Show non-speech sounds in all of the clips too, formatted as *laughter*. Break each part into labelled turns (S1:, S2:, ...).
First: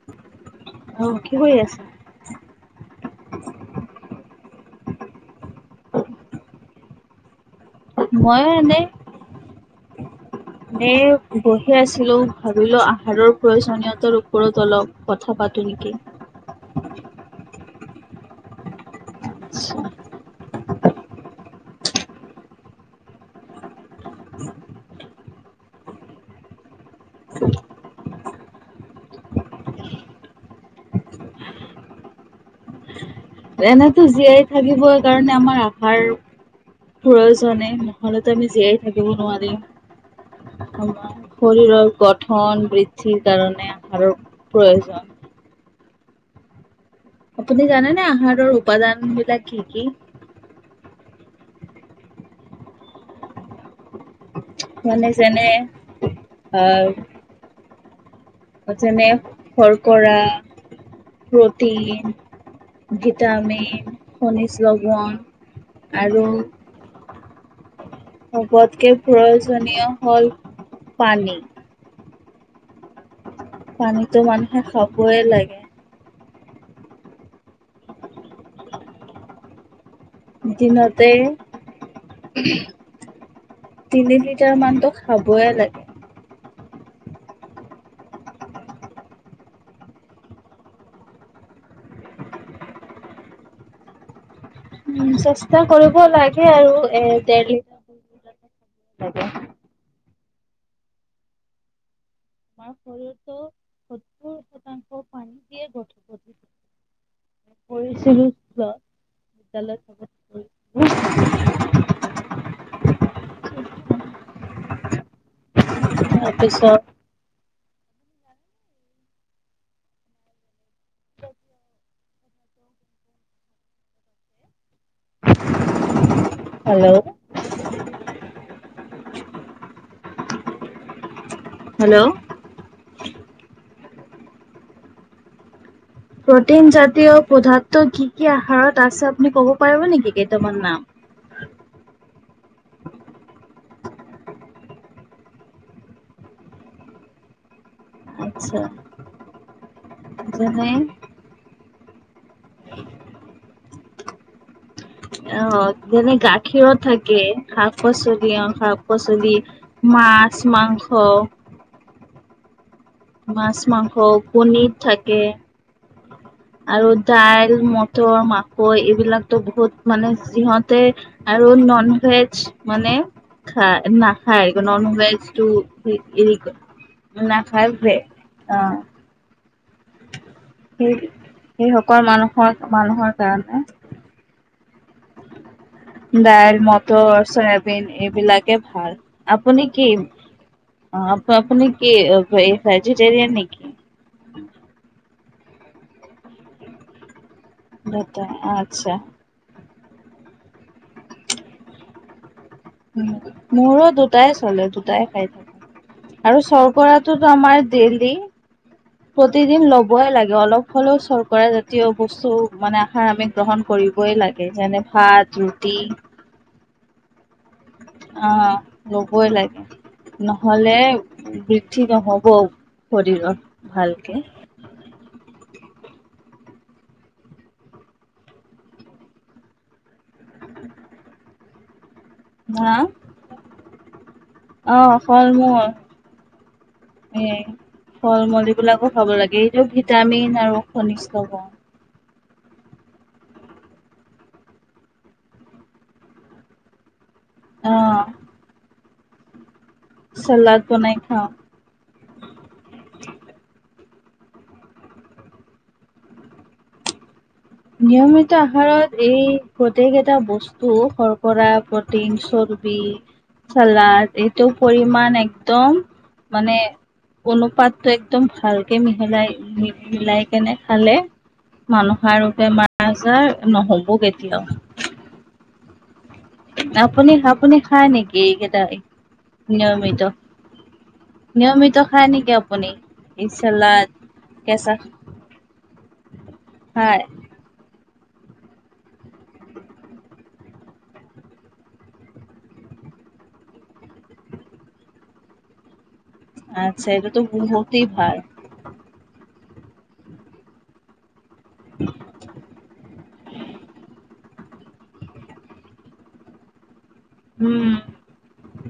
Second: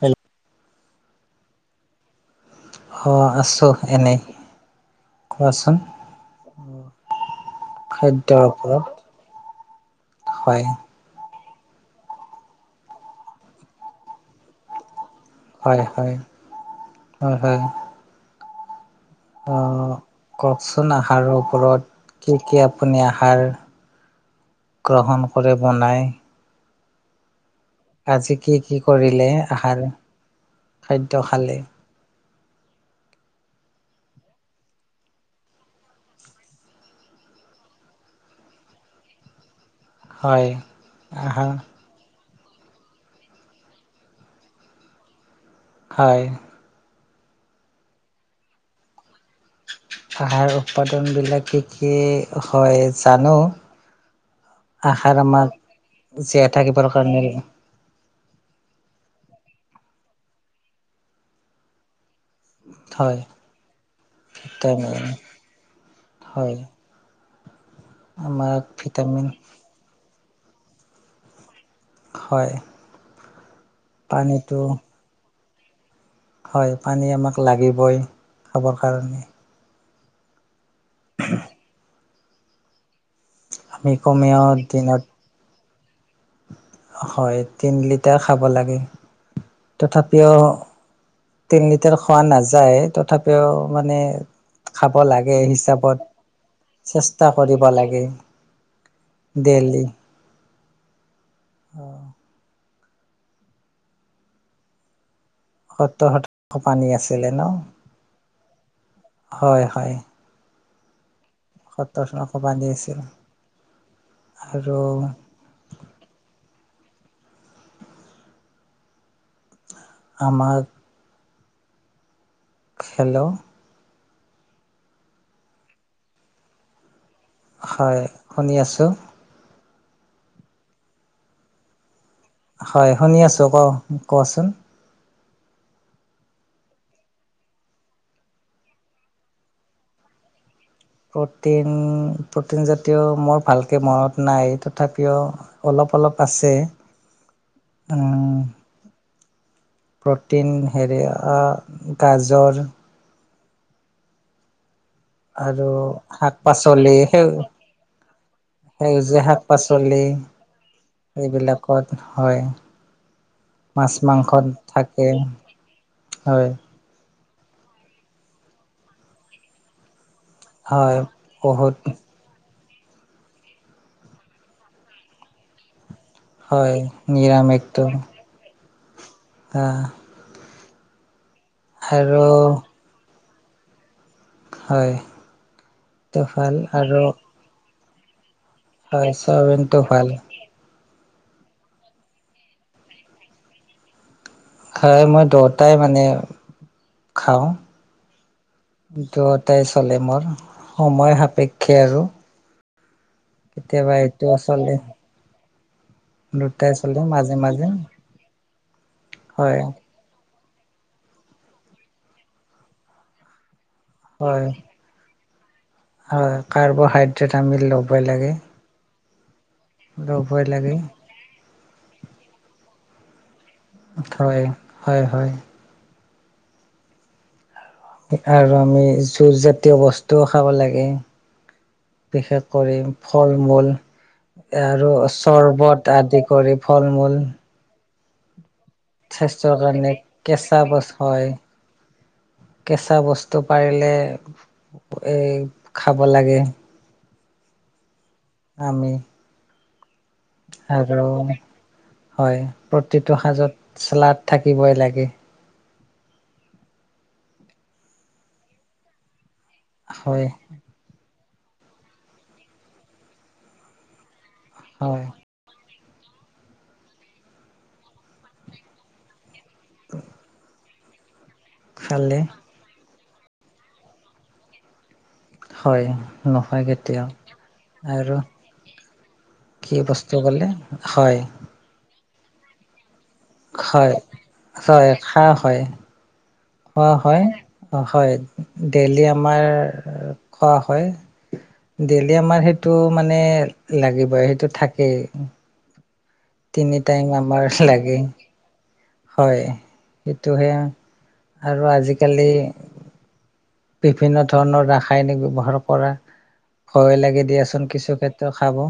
S1: Hello
S2: অ কি কৰি আছ
S1: অঁ আছোঁ এনেই কোৱাচোন খাদ্য পৰত
S2: দে বহি আছিলো ভাবিলো আহাৰৰ প্ৰয়োজনীয়তাৰ ওপৰত অলপ কথা পাতো
S1: হয়
S2: নেকি
S1: হয়
S2: আচ্ছা,
S1: আহ কওকচোন আহাৰৰ ওপৰত কি কি আপুনি আহাৰ গ্ৰহণ কৰে বনাই আজি কি কি কৰিলে আহাৰ খাদ্য খালে?
S2: এনেতো জীয়াই থাকিবৰ কাৰণে আমাৰ আহাৰ প্ৰয়োজনে নহলেতো আমি জীয়াই থাকিব
S1: হয়
S2: নোৱাৰিম।
S1: আহাৰ
S2: শৰীৰৰ ক ধন বৃদ্ধিৰ কাৰণে আহাৰৰ প্ৰয়োজন।
S1: হয়।
S2: আপুনি জানেনে আহাৰৰ উপাদান বিলাক কি কি?
S1: আহাৰ উৎপাদনবিলাক কি কি হয় জানো।
S2: মানে
S1: আশাৰ
S2: যেনে
S1: আমাক জীয়াই থাকিবৰ
S2: আহ
S1: কাৰণে
S2: যেনে শৰ্কৰা প্ৰটিন।
S1: হয়
S2: ভিটামিন খনিজ
S1: ভিটামিন
S2: লগন। আৰু
S1: হয় আমাক
S2: চবতকৈ
S1: ভিটামিন
S2: প্ৰয়োজনীয় হল পানী।
S1: হয়
S2: পানীতো মানুহে
S1: পানীটো
S2: খাবয়ই লাগে।
S1: হয় পানী আমাক লাগিবই খাবৰ কাৰণে।
S2: দিনতে
S1: আমি
S2: তিনি
S1: কমেও
S2: লিটাৰ মানটো
S1: দিনত
S2: খাবয়ে লাগে।
S1: হয় তিন লিটাৰ খাব লাগে তথাপিও তিনি লিটাৰ খোৱা নাযায় তথাপিও মানে খাব
S2: উম,
S1: লাগে
S2: চেষ্টা কৰিব
S1: হিচাপত
S2: লাগে আৰু এ
S1: চেষ্টা
S2: ডেৰ
S1: কৰিব
S2: লিটাৰ দুই
S1: লাগে।
S2: লিটাৰ লাগে।
S1: দেলি অ
S2: আমাৰ শৰীৰতো সত্তৰ শতাংশ পানী দিয়ে গঠিত।
S1: সত্তৰ শতাংশ পানী আছিলে ন।
S2: পঢ়িছিলোঁ
S1: হয় হয়
S2: *unintelligible*
S1: সত্তৰ শতাংশ পানী আছিল আৰু
S2: তাৰপিছত
S1: আমাৰ হেল্ল
S2: হেল্ল'
S1: হয় শুনি আছোঁ
S2: হেল্ল'
S1: হয় শুনি আছো ক কোৱাচোন।
S2: প্ৰটিন জাতীয় পদাৰ্থ কি কি আহাৰত আছে আপুনি কব পাৰিব নেকি কেইটামান নাম?
S1: প্ৰ'টিন প্ৰ'টিন জাতীয় মোৰ ভালকৈ মনত নাই তথাপিও অলপ অলপ আছে।
S2: আচ্ছা
S1: প্ৰটিন
S2: যেনে
S1: হেৰি আ গাজৰ আৰু
S2: অ' যেনে
S1: শাক
S2: গাখীৰত
S1: পাচলি
S2: থাকে
S1: সেউ
S2: শাক পাচলি অ' শাক
S1: সেউজীয়া
S2: পাচলি
S1: শাক পাচলি।
S2: মাছ মাংস
S1: এইবিলাকত হয়। মাছ মাংসত থাকে হয়।
S2: আৰু দাইল মটৰ মাকৈ এইবিলাকতো বহুত মানে সিহতে
S1: হয়
S2: আৰু
S1: বহুত
S2: নন ভেজ *unintelligible* মানে খাই নাখায় নন ভেজ টো
S1: হয়
S2: *unintelligible* নাখাই অ
S1: হ
S2: সেই সেইসকল মানুহৰ মানুহৰ কাৰণে।
S1: হয় এইটো ভাল
S2: দাইল
S1: আৰু
S2: মটৰ চয়াবিন এইবিলাক। ভাল
S1: হয়
S2: আপুনি
S1: চয়াবিনটো
S2: কি
S1: ভাল
S2: অ আপুনি কি ভেজিটেৰিয়ান নেকি?
S1: হয় মই দেটাই মানে খাওঁ
S2: দুটা আচ্ছা
S1: ত তাই চলে মোৰ সময় সাপেক্ষে আৰু
S2: মোৰো
S1: কেতিয়াবা
S2: দুটাই
S1: এইটোও
S2: চলে দুটাই খাই থাকে আৰু
S1: দুটাই চলে
S2: চৰ্কটোৰাতো
S1: মাজে
S2: আমাৰ
S1: মাজে
S2: দেইলি
S1: হয়
S2: প্ৰতিদিন ল'বই লাগে অলপ হলেও চৰকাৰে জাতীয় বস্তু মানে আহাৰ আমি গ্ৰহণ কৰিবই
S1: হয়
S2: লাগে যেনে ভাত ৰপ *unintelligible*
S1: হয় কাৰ্বহাইড্ৰে *unintelligible*
S2: অ লবই লাগে
S1: ল'বই লাগে
S2: নহলে বৃদ্ধি নহব শৰীৰৰ
S1: হয় হয় হয় আৰু আমি জুচ জাতীয় বস্তুও খাব লাগে বিশেষ
S2: হা
S1: কৰি ফল মূল
S2: অ
S1: আৰু
S2: ফল মূল
S1: চৰ্বত আদি কৰি ফল মূল
S2: এ ফল মূল এইবিলাকো খাব লাগে
S1: স্বাস্থ্যৰ
S2: এইটো
S1: কাৰণে
S2: ভিটামিন আৰু
S1: কেঁচা বস্তু
S2: ঘনিষ্ট
S1: হয়
S2: বওঁ
S1: কেঁচা বস্তু পাৰিলে এ খাব লাগে
S2: অ
S1: আমি
S2: চালাড বনাই
S1: আৰু
S2: খাওঁ
S1: হয় প্ৰতিটো সাজত চালাড থাকিবই লাগে
S2: নিয়মিত আহাৰত এই প্ৰতেক এটা
S1: হয়
S2: বস্তু কৰা প্ৰটিন চৰ্বি চালাড এইটো
S1: হয়
S2: পৰিমাণ একদম মানে অনুপাতটো একদম ভালকে মিহলাই মিলাই কেনে খালে
S1: খালে
S2: মানুহৰ আজাৰ নহ'ব কেতিয়াও
S1: হয় নহয় কেতিয়াও
S2: আপুনি আপুনি খায় নেকি
S1: আৰু
S2: এইকেইটাই
S1: কি
S2: নিয়মিত
S1: বস্তু ক'লে হয়
S2: নিয়মিত খায় নেকি আপুনি এই চালাড
S1: হয়
S2: কেঁচা
S1: হয় খোৱা হয় খোৱা
S2: খাই
S1: হয় অ হয় ডেইলি আমাৰ খোৱা হয় ডেইলি আমাৰ সেইটো মানে লাগিবই সেইটো থাকেই তিনি
S2: আচ্ছা
S1: টাইম
S2: এইটোতো
S1: আমাৰ
S2: বহুতেই
S1: লাগে
S2: ভাল
S1: সেটোহে আৰু আজি কালি বিভিন্ন ধৰণৰ ৰাসায়নিক ব্যৱহাৰ কৰা ভয় লাগে দিয়াচোন
S2: উম
S1: কিছু ক্ষেত্ৰ খাব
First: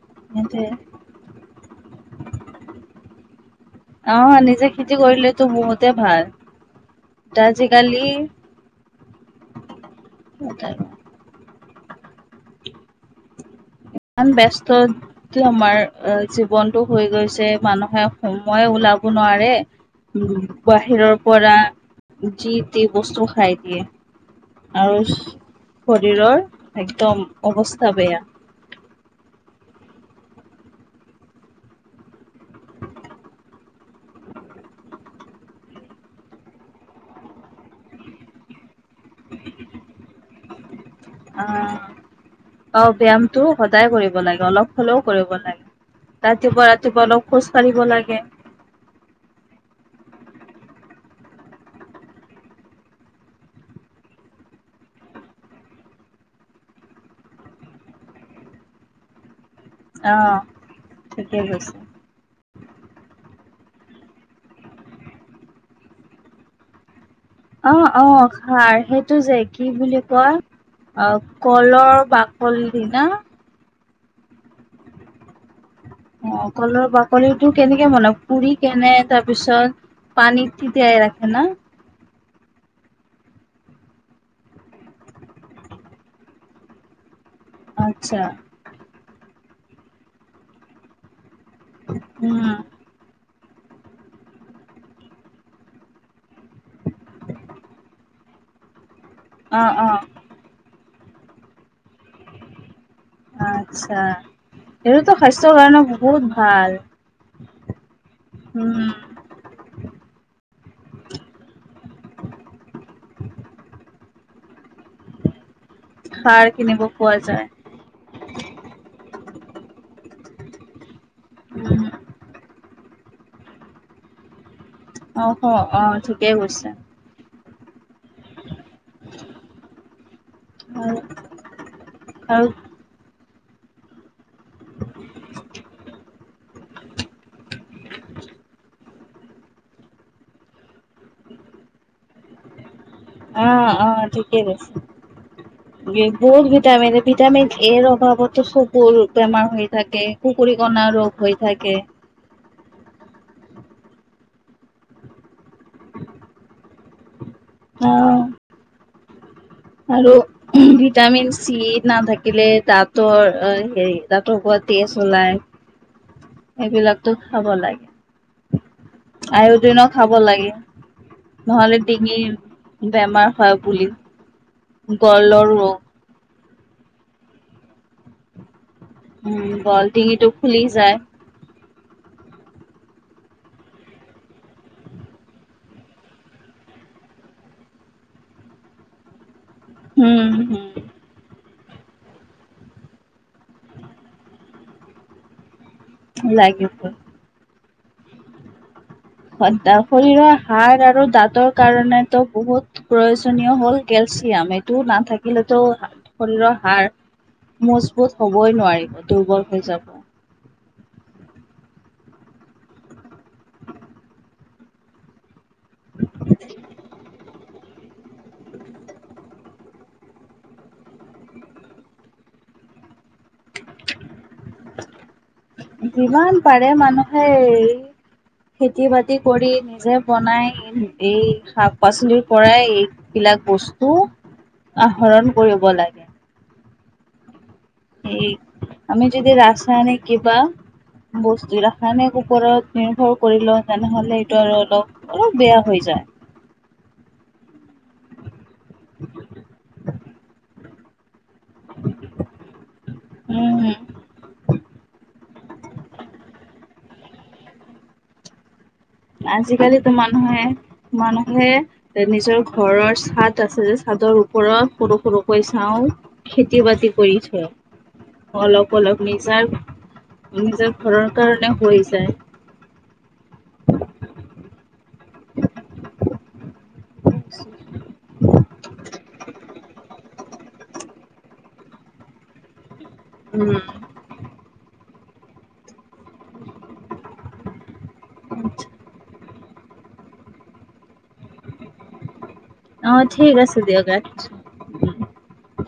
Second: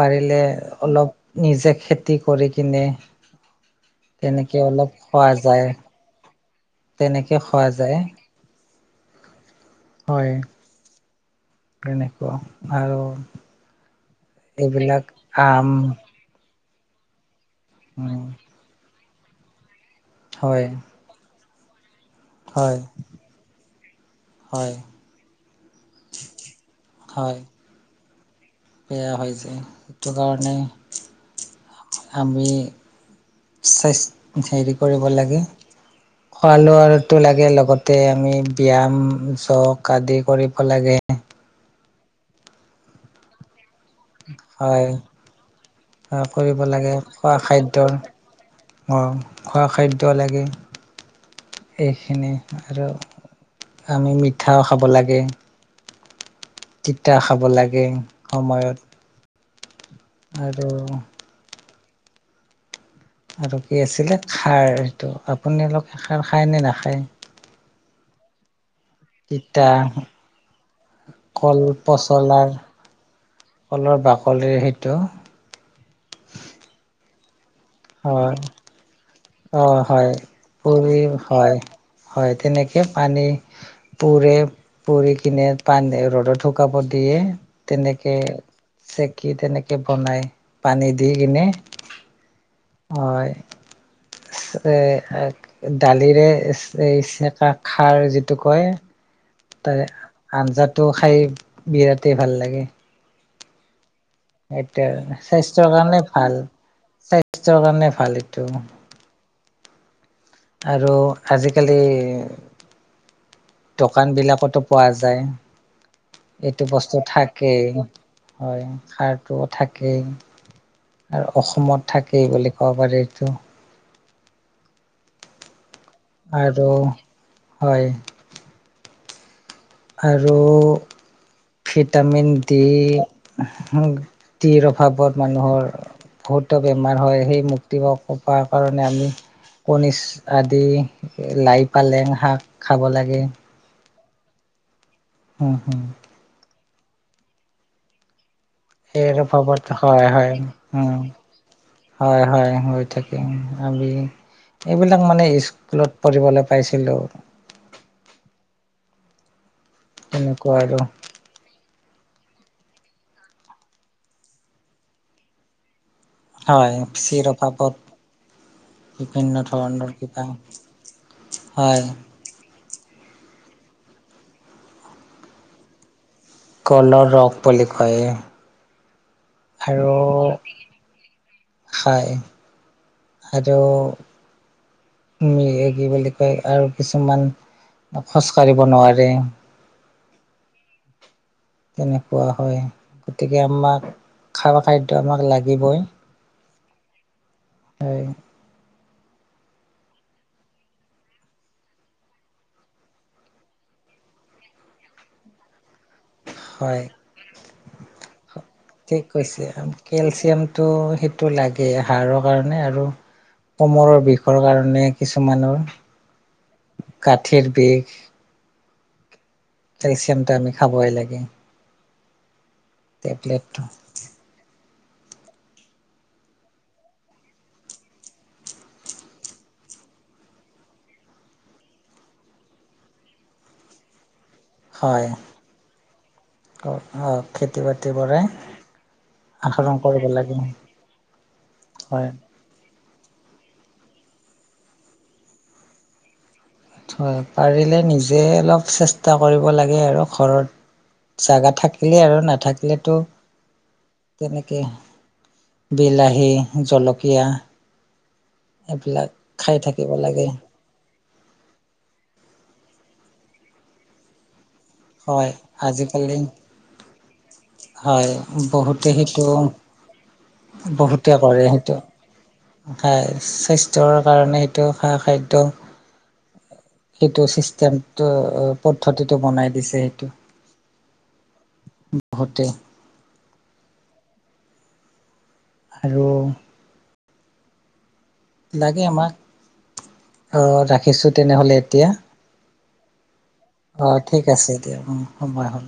S1: পাৰিলে
S2: সেইটোৱে
S1: অলপ নিজে খেতি কৰি কিনে
S2: অ
S1: তেনেকে
S2: নিজে
S1: অলপ খোৱা যায় তেনেকে খোৱা যায়
S2: দাজিকালী এ
S1: এনেকোৱা আৰু
S2: ইমান ব্যস্ত
S1: এইবিলাক আম
S2: আমাৰ জীৱনটো হৈ গৈছে মানুহে
S1: উম,
S2: সময় ওলাব নোৱাৰে। উম
S1: হয়
S2: বাহিৰৰ পৰা জি
S1: হয়
S2: টি বস্তু খাই দিয়ে।
S1: হয়
S2: আৰু শৰীৰৰ একদম
S1: হয়
S2: অৱস্থা বেয়া।
S1: বেয়া হৈ যায়, সেইটো কাৰণে আমি স্বাস্থ্য হেৰি কৰিব লাগে। খোৱা লোৱাতো লাগে লগতে আমি ব্যায়াম, জক আদি কৰিব লাগে।
S2: অ অ ব্যায়ামটো সদায় কৰিব লাগে অলপ
S1: হয়
S2: হলেও কৰিব লাগে।
S1: কৰিব
S2: ৰাতিপুৱা
S1: লাগে
S2: ৰাতিপুৱা অলপ
S1: খোৱা
S2: খোজ কাঢ়িব
S1: খাদ্যৰ
S2: লাগে।
S1: খোৱা খাদ্য লাগে। এইখিনি আৰু আমি মিঠাও খাব লাগে। তিতা খাব লাগে সময়ত
S2: আহ
S1: আৰু
S2: ঠিকেই কৈছে।
S1: আৰু কি আছিলে খাৰ সেইটো, আপুনি লোক খাৰ খায় নে নাখায়?
S2: অ অ খা সেইটো যে কি
S1: তিতা
S2: বুলি কয়
S1: কল
S2: কলৰ
S1: পচলাৰ
S2: বাকলি দিনা
S1: কলৰ বাকলিৰ সেইটো
S2: কলটো কেনেকে বনাব,
S1: হয়
S2: পুৰি কেনে
S1: অ', হয়
S2: তাৰপিছত পানীত
S1: পুৰি
S2: তিয়াই ৰাখে না।
S1: হয় হয় তেনেকে পানী পুৰে পুৰি কিনে পানী ৰ'দত শুকাব দিয়ে। তেনেকে
S2: আচ্ছা
S1: চেকি তেনেকে বনাই পানী দি কিনে।
S2: উম।
S1: হ এ দালিৰে এই চেকা খাৰ যিটো কয়
S2: অ
S1: তাৰে
S2: অ
S1: আঞ্জাটো খাই বিৰাটেই ভাল লাগে।
S2: আচ্ছা, সেইটোতো স্বাস্থ্যৰ কাৰণে বহুত ভাল।
S1: স্বাস্থ্যৰ কাৰণে ভাল এইটো।
S2: উম
S1: আৰু আজিকালি
S2: *inaudible*
S1: দোকান বিলাকতো পোৱা যায়।
S2: সাৰ
S1: এইটো
S2: কিনিব
S1: বস্তু
S2: পোৱা যায়
S1: থাকেই হয় খাৰ। থাকেই আৰু অসমত
S2: উম
S1: থাকেই বুলি ক'ব পাৰি এইটো।
S2: অ অ অ ঠিকেই
S1: আৰু
S2: কৈছে।
S1: হয় আৰু
S2: আৰু
S1: ভিটামিন
S2: আৰু
S1: ডি আ ডিৰ অভাৱত মানুহৰ বহুত বেমাৰ হয়, সেই মুক্তি পা পা কাৰণে আমি কনিছ আদি লাই, পালেং শাক খাব লাগে।
S2: অ অ ঠিকেই
S1: উম হম
S2: কৈছে, বহুত ভিটামিন ভিটামিন এৰ অভাৱত চকুৰ
S1: এইৰ
S2: বেমাৰ
S1: অভাৱত
S2: হৈ
S1: হয়
S2: থাকে,
S1: হয়
S2: কুকুৰী কণা
S1: উম
S2: ৰোগ হৈ থাকে।
S1: হয় হয় হৈ থাকিম আমি এইবিলাক মানে স্কুলত পঢ়িবলৈ পাইছিলো।
S2: হ আৰু
S1: তেনেকুৱা আৰু
S2: ভিটামিন চি নাথাকিলে দাতৰ হেৰি দাতৰ পৰা তেজ ওলাই।
S1: হয়
S2: এইবিলাকতো
S1: চিৰ
S2: খাব
S1: পাপত
S2: লাগে।
S1: বিভিন্ন
S2: আয়ু দিনো
S1: ধৰণৰ
S2: খাব
S1: কিবা
S2: লাগে, নহলে
S1: হয়
S2: ডিঙি বেমাৰ হয় বুলি, গলৰ ৰোগ।
S1: কলৰ ৰখ বুলি কয়
S2: উম বলটিঙিটো খুলি যায়
S1: খায় আৰু কি বুলি কয় আৰু কিছুমান খোজকাঢ়িব নোৱাৰে
S2: হম হম
S1: তেনেকুৱা হয় গতিকে আমাক খোৱা খাদ্য আমাক লাগিবই।
S2: লাগিবৈ
S1: হয়
S2: শৰীৰৰ হাড় আৰু দাঁতৰ কাৰণটো বহুত প্ৰয়োজনীয় হ'ল কেল চিয়াম এইটো নাথাকিলেতো শৰীৰৰ
S1: হয়
S2: হাড় মজবুত হ'বই
S1: ঠিক
S2: নোৱাৰিব
S1: কৈছে
S2: দুৰ্বল হৈ যাব
S1: কেলচিয়ামটো সেইটো লাগে আৰু হাড়ৰ কাৰণে আৰু কোমৰৰ বিষৰ কাৰণে কিছুমানৰ গাঠিৰ বিষ কেলচিয়ামটো আমি খাবই লাগে টেবলেট
S2: যিমান পাৰে মানুহে এই খেতি বাতি কৰি নিজে বনাই এই শাক পাচলিৰ পৰাই এই বিলাক বস্তু
S1: হয়
S2: আহৰণ কৰিব লাগে।
S1: *unintelligible* পৰাই
S2: এই আমি যদি
S1: আহৰণ
S2: ৰাস্তা নি
S1: কৰিব লাগে
S2: কিবা বস্তু
S1: হয়
S2: *unintelligible* উপৰত নিৰ্ভৰ কৰি ল তেনেহলে এইটো আৰু অলপ অলপ বেয়া হৈ যায়
S1: পাৰিলে নিজে অলপ চেষ্টা কৰিব লাগে আৰু ঘৰত জাগা থাকিলে আৰু নাথাকিলেতো
S2: উম
S1: তেনেকে বিলাহী, জলকীয়া এইবিলাক খাই
S2: আজিকালিতো
S1: থাকিব লাগে
S2: মানুহে মানুহে এ নিজৰ ঘৰৰ চাদ আছে যে চাদৰ ওপৰত সৰু
S1: হয়
S2: সৰুকৈ চাওঁ
S1: আজিকালি
S2: খেতি বাতি কৰি থয়।
S1: হয়
S2: অলপ
S1: বহুতে
S2: অলপ
S1: সেইটো
S2: নিজৰ নিজৰ ঘৰৰ
S1: বহুতে কৰে
S2: কাৰণে
S1: সেইটো
S2: হৈ যায়।
S1: খাই স্বাস্থ্যৰ কাৰণে সেইটো খা খাদ্য সেইটো চিষ্টেম পদ্ধতিটো বনাই দিছে সেইটো বহুতে।
S2: উম
S1: আৰু লাগে আমাক আ ৰাখিছোঁ তেনেহলে এতিয়া।
S2: অ ঠিক আছে
S1: অ
S2: দিয়ক ৰাখিছোঁ।
S1: ঠিক আছে দিয়া সময় হ'ল